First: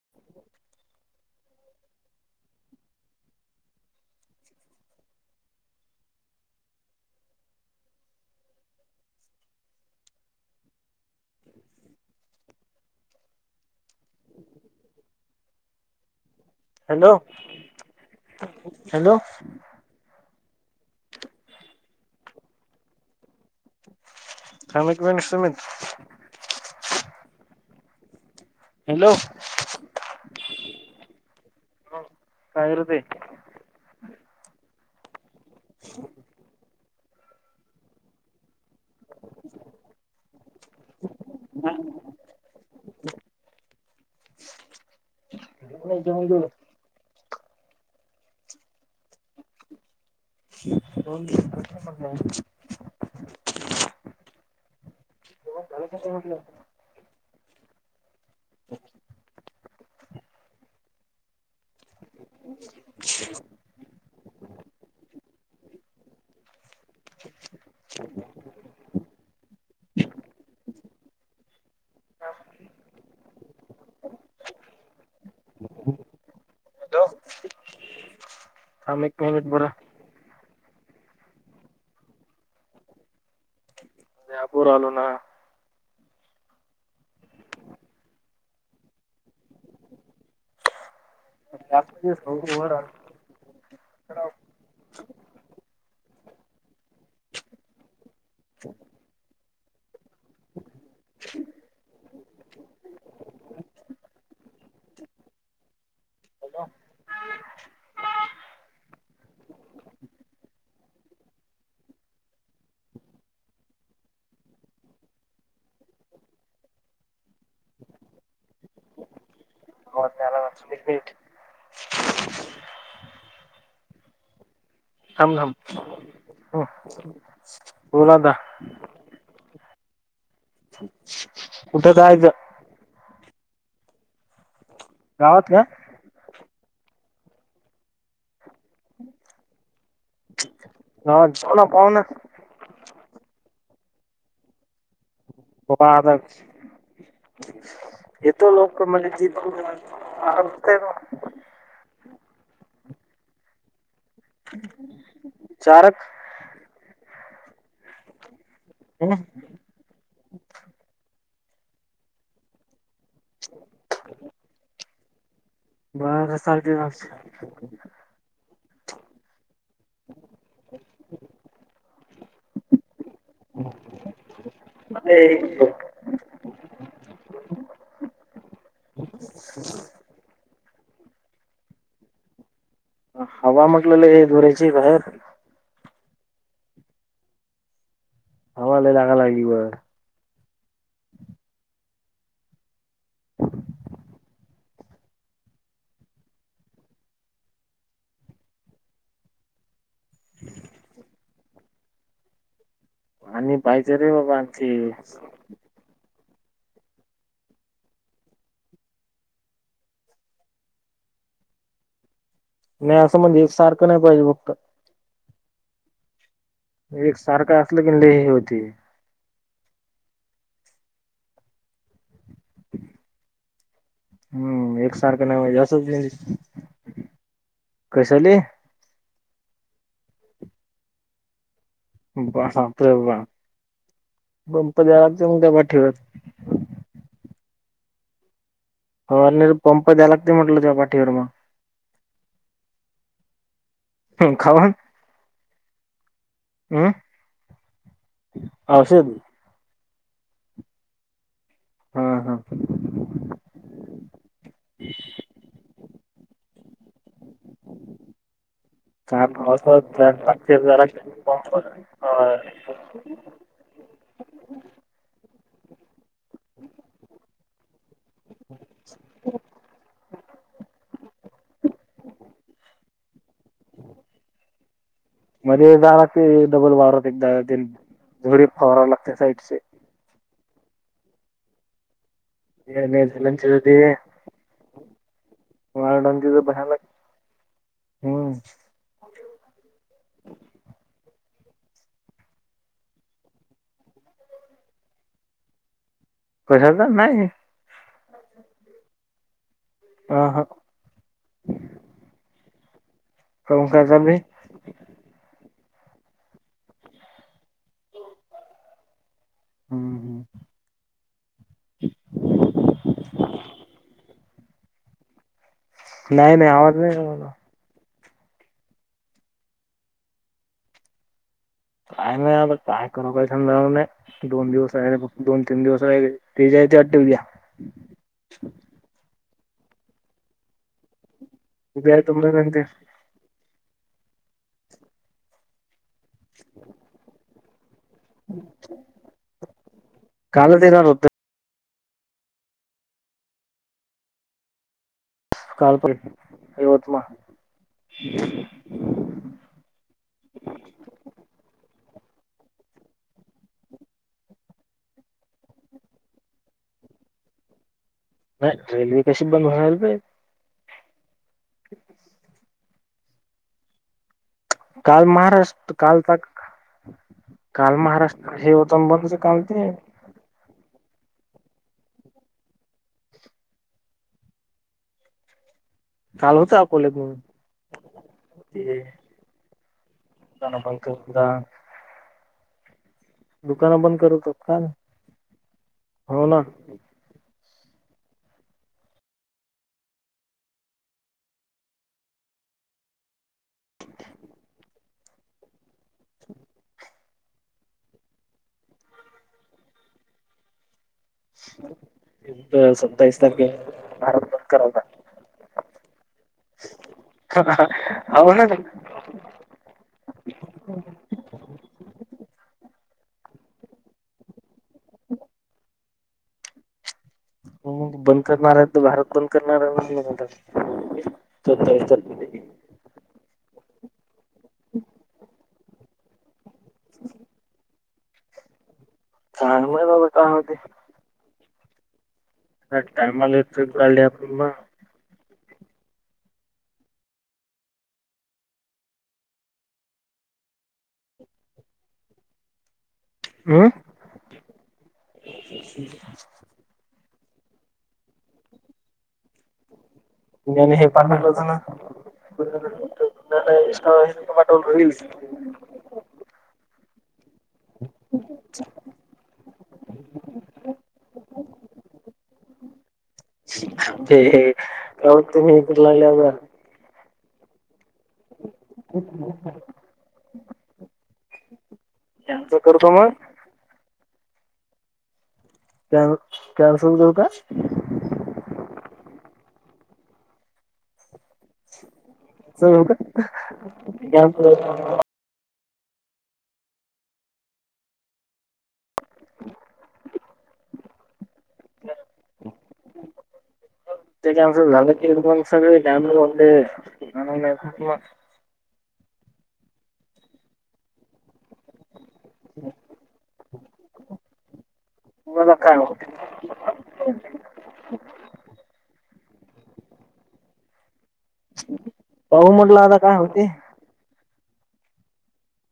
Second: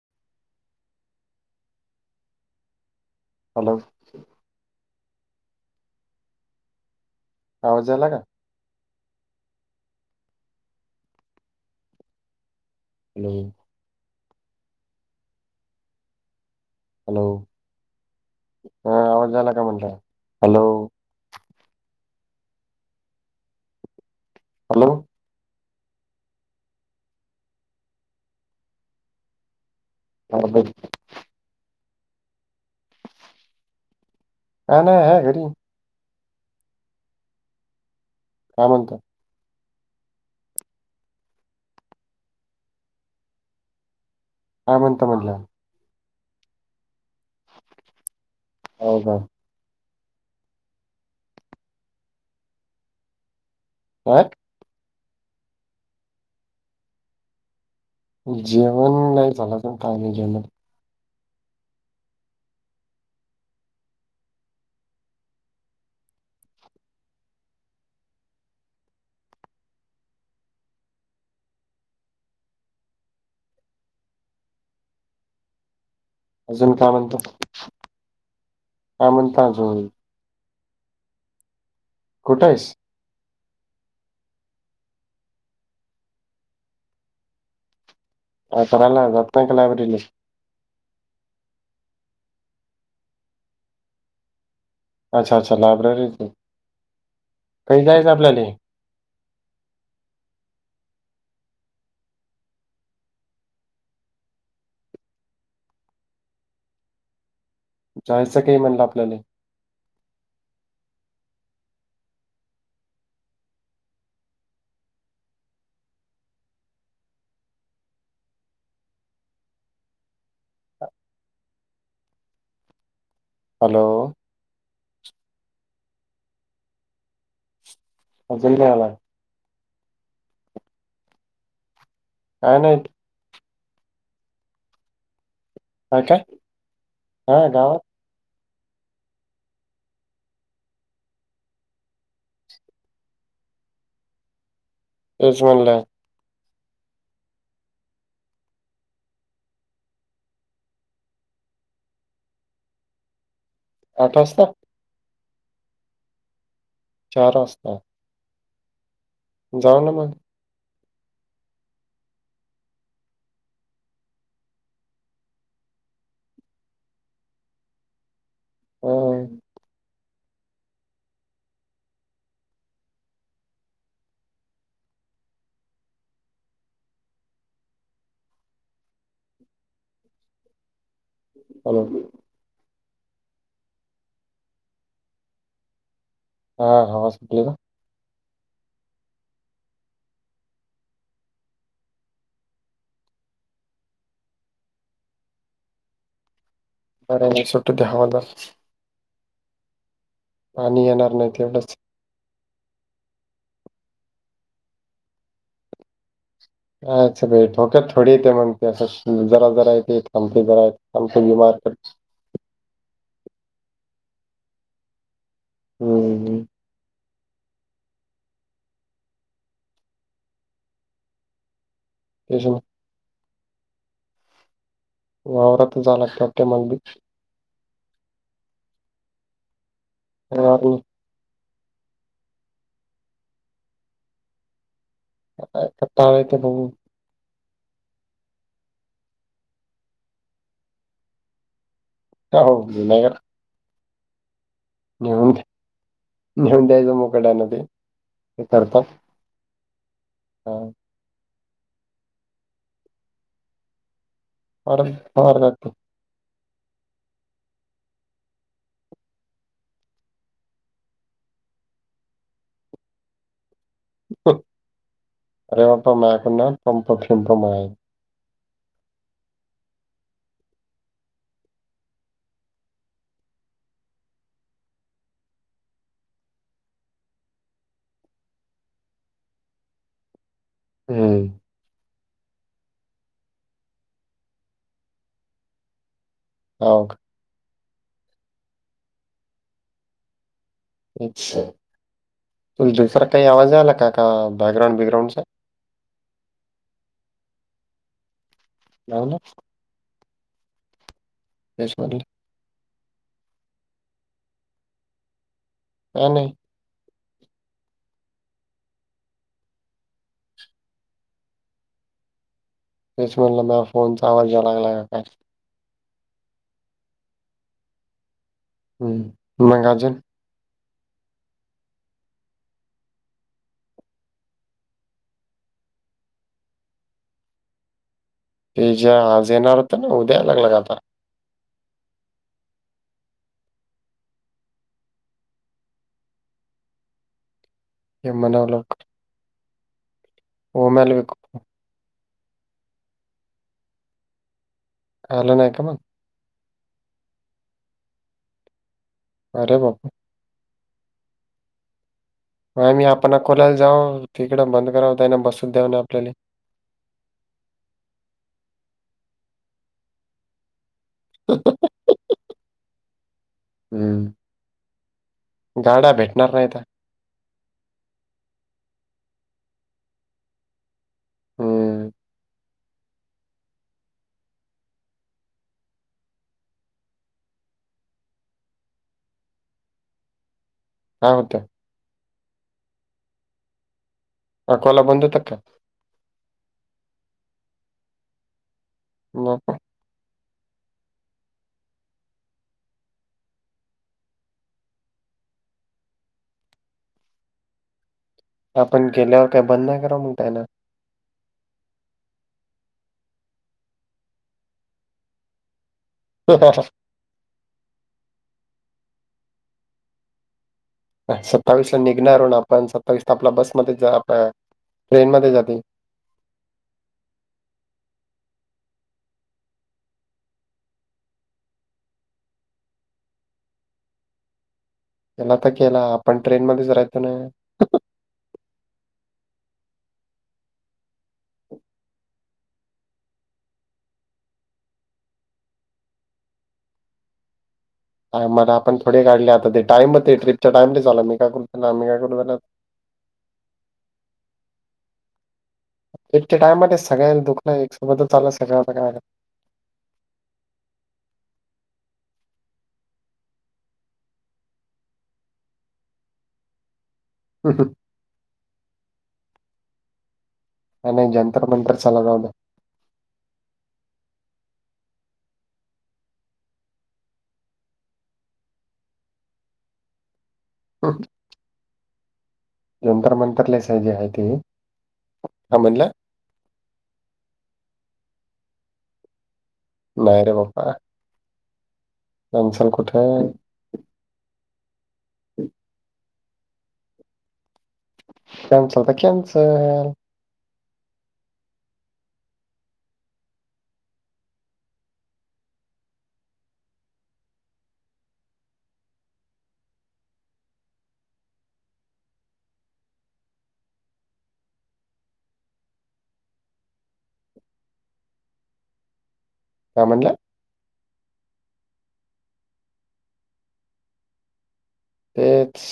[unintelligible] Hello आवाज याला का हॅलो हॅलो हा हॅलो आवाज आला का म्हटलं हॅलो हॅलो थाम एक मिनिट सुमित हॅलो आवर लगेच हो तयारच आहे हा हा हा घरी [inaudible] काय म्हणता [unintelligible] काय म्हणता म्हटलं मी जॉइन झालो हाव का दोन तीन प्रष्न पडल्यात होय जेवण झालं का नाही म्हटलं जेवण नाही झाल अजून काही नाही जेवणात [unintelligible] अजून काय म्हणतो थांब काय एक मिनट म्हणता बरं अजून कुठं आहेस लॅबवर आलो ना काय करायला जात नाही का लायब्ररीले [unintelligible] अच्छा अच्छा लॅब्रेरीत हाय काय जायचा आपल्याले [unintelligible] हॅलो जायचं काही म्हणलं आपल्याले हो त्याला वाटते पीठ हॅलो थांब -थांब बोल आता अजून नाही आला कुठ जायायच? काहि नाहीत. गावात का? हां का हां गावात. ह जाऊ ना पाऊ ना.. तेच म्हणलं होक आजच. येतो लोक तर म्हज जीत ना. [unintelligible] चारक. चार वाजता. हो न. जाऊ ना मग [unintelligible] वाघा सारखे घास. हो. [unintelligible] ते. [unintelligible] हॅलो. हवा म्हटलेली लई जोराची आहे म्हटलं बाहेर. हा हवा सुटली ना. हवाला जागा लायनीवर. बर नाही सुट्ट द्यावाला. पाणी येणार नाही तेवढंच आणि पाहिजे रे बाबा आणखी अच्छा भे ठोक थोडी येते म्हणते अस जरा जरा येते थांबते जरा य थांबते बीमार कर. नाही असं म्हणजे एक सारखं नाही पाहिजे फक्त. हम्म. एक सारखं असलं की लेही होती. तेच न. हम्म एकसारखं नाही पहिजे वावरात जावं असंच लागतं वाटते मला बी ते कशाले. हा. बा सांगतोय बा पंप द्याल. काय करता हे ते बघु. हो आणिर पंप द्या लागते म्हटलं तेव्हा पाठीवर मग. ह हो जुन घरात. हम्म खाऊन. नेऊन नेऊन हम्म द्यायचं मुकाट्याने न ते हे करता. औषध हा. हा हा. वरार जात. का पाऊस पडते ते हार. अरे बाप्पा माझ्याकडे ना पंप फिमप आहे [unintelligible] [inaudible] मध्ये जा लागते डबल वावरत एकदा झोरी फवारव लागते साईडचे. हम. [inaudible] मेल चल दे. ओरडतील भयानक, हो का हम्म. अच्छा! तुला दुसरा काही आवाज आला का का बॅकग्राउंड बिग्राउऊंडचा? कशाचा नाही. नाही ना. आ हा. यश पाटील. हम्म काय झालंय? काय नाही. हम्म हम्. तेच म्हणलं माय फोनचा आवाज यायला लागला की काय? नाही नाही, आवाज नाही आला मला. हम्म, मग अजून?. काय नाही, आता काय करू काही समजना झालंय. दोन दिवस आहे फक्त, दोन तीन दिवस आहे, तेच्या आहे ते देऊया उद्या. ते ज्या आज येणार होत ना, उद्या यायला लागला काय आता? उद्या येतो म्हणाले ते. [inaudible] हे म्हणावं लवकर. कालच हो, येणार मला होतं. बी. आलं नाही का काल मग पण, यवतमाळ. अरे बापरे! मग आम्ही आपण कोणाला जाव, तिकडं बंद कराव त्यांना बसत द्याऊ ना आपल्याला. नाही, रेल्वे कशी बंद राहणार. [inaudible] [inaudible] हम् काल महाराष्ट्र, कालचा. नाही आता काल महाराष्ट्र, हे तंबरच काल ते. होय. काल होतं आपुले म्हणून ते. त्यांना पण काय केलता? होतं दुकानं बंद करतो. अकोला बंद होता की काय? हो ना. मग? आपण गेल्यावर काही बंद नाही करा म्हणतय ना. सत्तावीस तारखेला भारत बंद करायला. हा हा हा हा हा, बोला ताई. सत्तावीसला निघणार आहो ना आपण सत्तावीसला आपला बसमध्ये आ ट्रेन मध्ये जाते. हम्म बंद करणार आहे तर भारत बंद करणार आहे म्हणल सत्तावीस तारखेला हम केला तर केला आपण ट्रेन मध्येच राहतो ना काय माहित बाबा काय होते. या टाइमाला इथुन काढली आपण‌ मग मला आपण थोडे काढले आता ते टाईम ते ट्रिपच्या टाइमालेच आले मी काय तर आम्ही काय करू अं [inaudible] ट्रिपच्या टाइमात सगळ्या दुःख न एक्सप्लोतच चालय सगळ आता काय तुम्हाल हे पाठवायच होत ना इंस्टा वर रीलस [inaudible] ह हं [unintelligible] आणि जंतर मंतर चालल गावल [unintelligible] ते हे करू लागल्यावर [unintelligible] [unintelligible] त्यांच जंतर मंतर लयच जे आहे ते आहे म्हणल कॅन्सल करू का? नाही रे बापा कुठं [unintelligible] कॅन्सल तर कॅन्सल ते कॅन्सल झाल की मग सगळे [unintelligible] मला काय माहीत काय म्हणल? पाहु म्हटल आता काय होते तेच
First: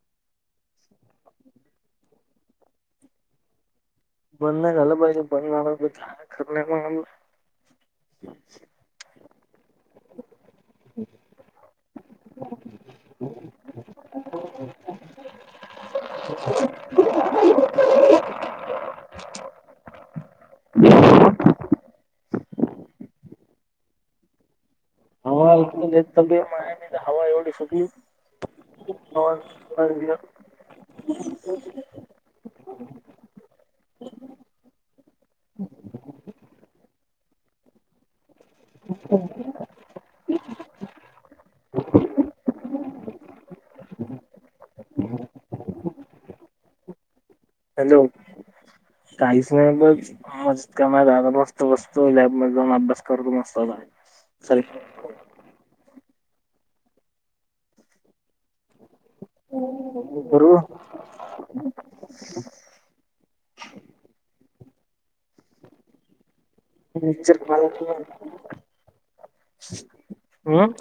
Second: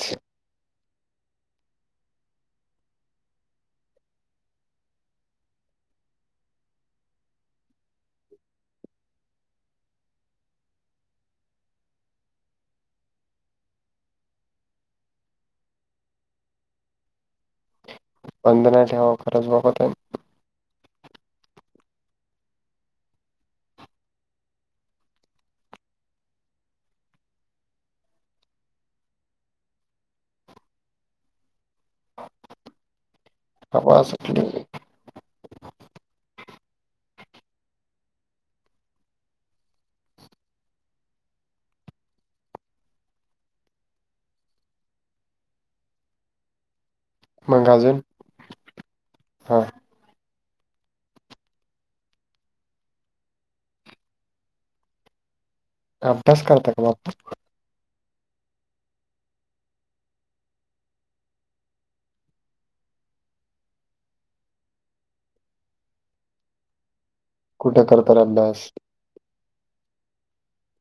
बंद नाही झााल पाहिजे बंद काय खर नाही बा म्हणलं [unintelligible] [unintelligible] बंद नाही ठेवा खरंच बाबा ते [unintelligible] हवा तब आहे हवा एवढी सुटली [unintelligible] आव असं थोड आहे [unintelligible] मग अजून हॅलो काहीच हा नाही बघ आज कमाणार मस्त बसतो लॅब मध्ये जाऊन अभ्यास करतो मस्त आता अभ्यास करत का मग [unintelligible] कुठं करता रे अभ्यास [unintelligible] हं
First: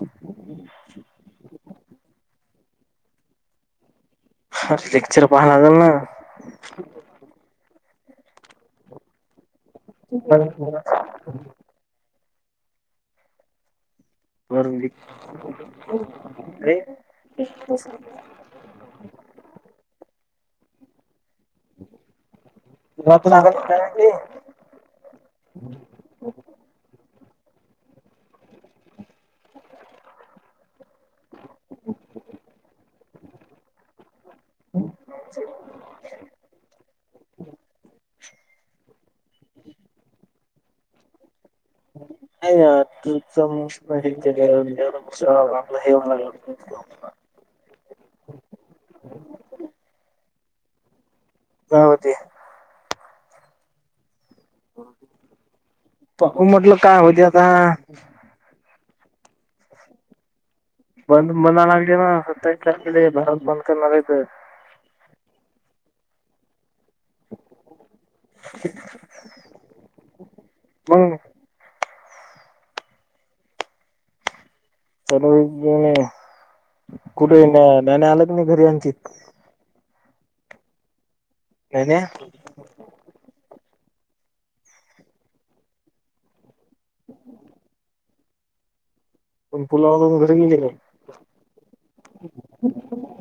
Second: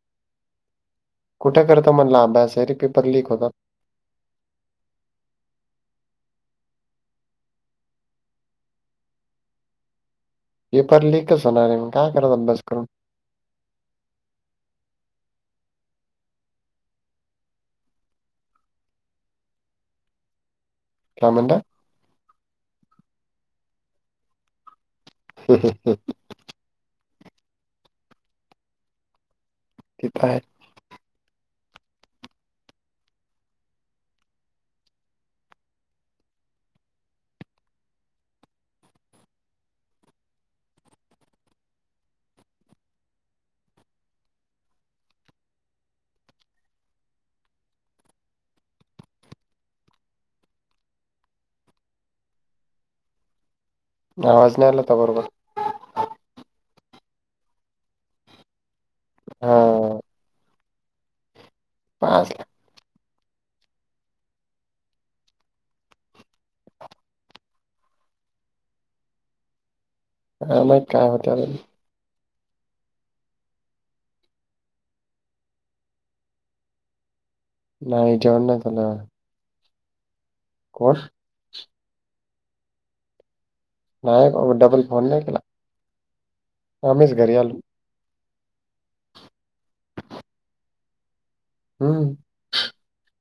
कुठे करत म्हणला अभ्यास अरे पेपर लीक होतात. लेक्चर पाहा लागल न [unintelligible] [inaudible] पेपर लीकच होणार आहे मग काय करत अभ्यास करून. [unintelligible] काय म्हनताय? [unintelligible] [unintelligible] ते पाय. [unintelligible] ् [unintelligible] नाही त आपला हे ऊन लाग [inaudible] [unintelligible] गावात ये. आवाज नाही आला होता बरोबर. पाहू म्हटलं काय होते आता. हा हो. बंद म्हणायला लगली ना पाच सत्तावीस तारखेला ये भरत बंद करणार हाय ते. [unintelligible] काय माहित काय होतंय. चलऊ कुठे न नाण्या आलग नाही घरी आणची. [unintelligible] कोण? धन्या. नाही डबल फोन नाही केला आमच घरी आलो. पण पुलावरून घरी गेली नाही. हम्म. ह् [unintelligible]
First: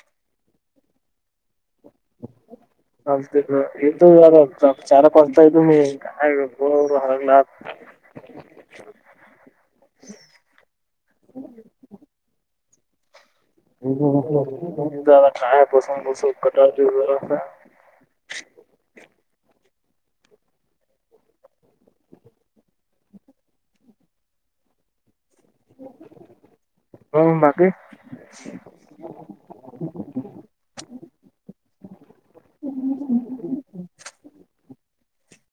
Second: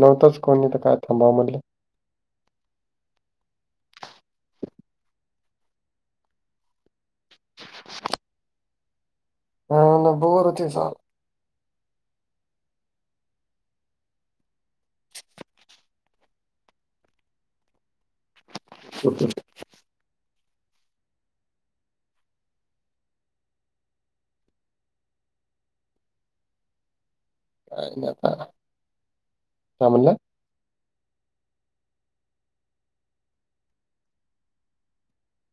नव्हतंच कोणी इथ काय थांबाव म्हणलं. अम य चारप असतायु मी काय [unintelligible] हो हरकनाथ [unintelligible] ह न बरतीसल [unintelligible] काय पसूनस कट ज [unintelligible] हो [inaudible] हो बाकीे? काय नाही आता.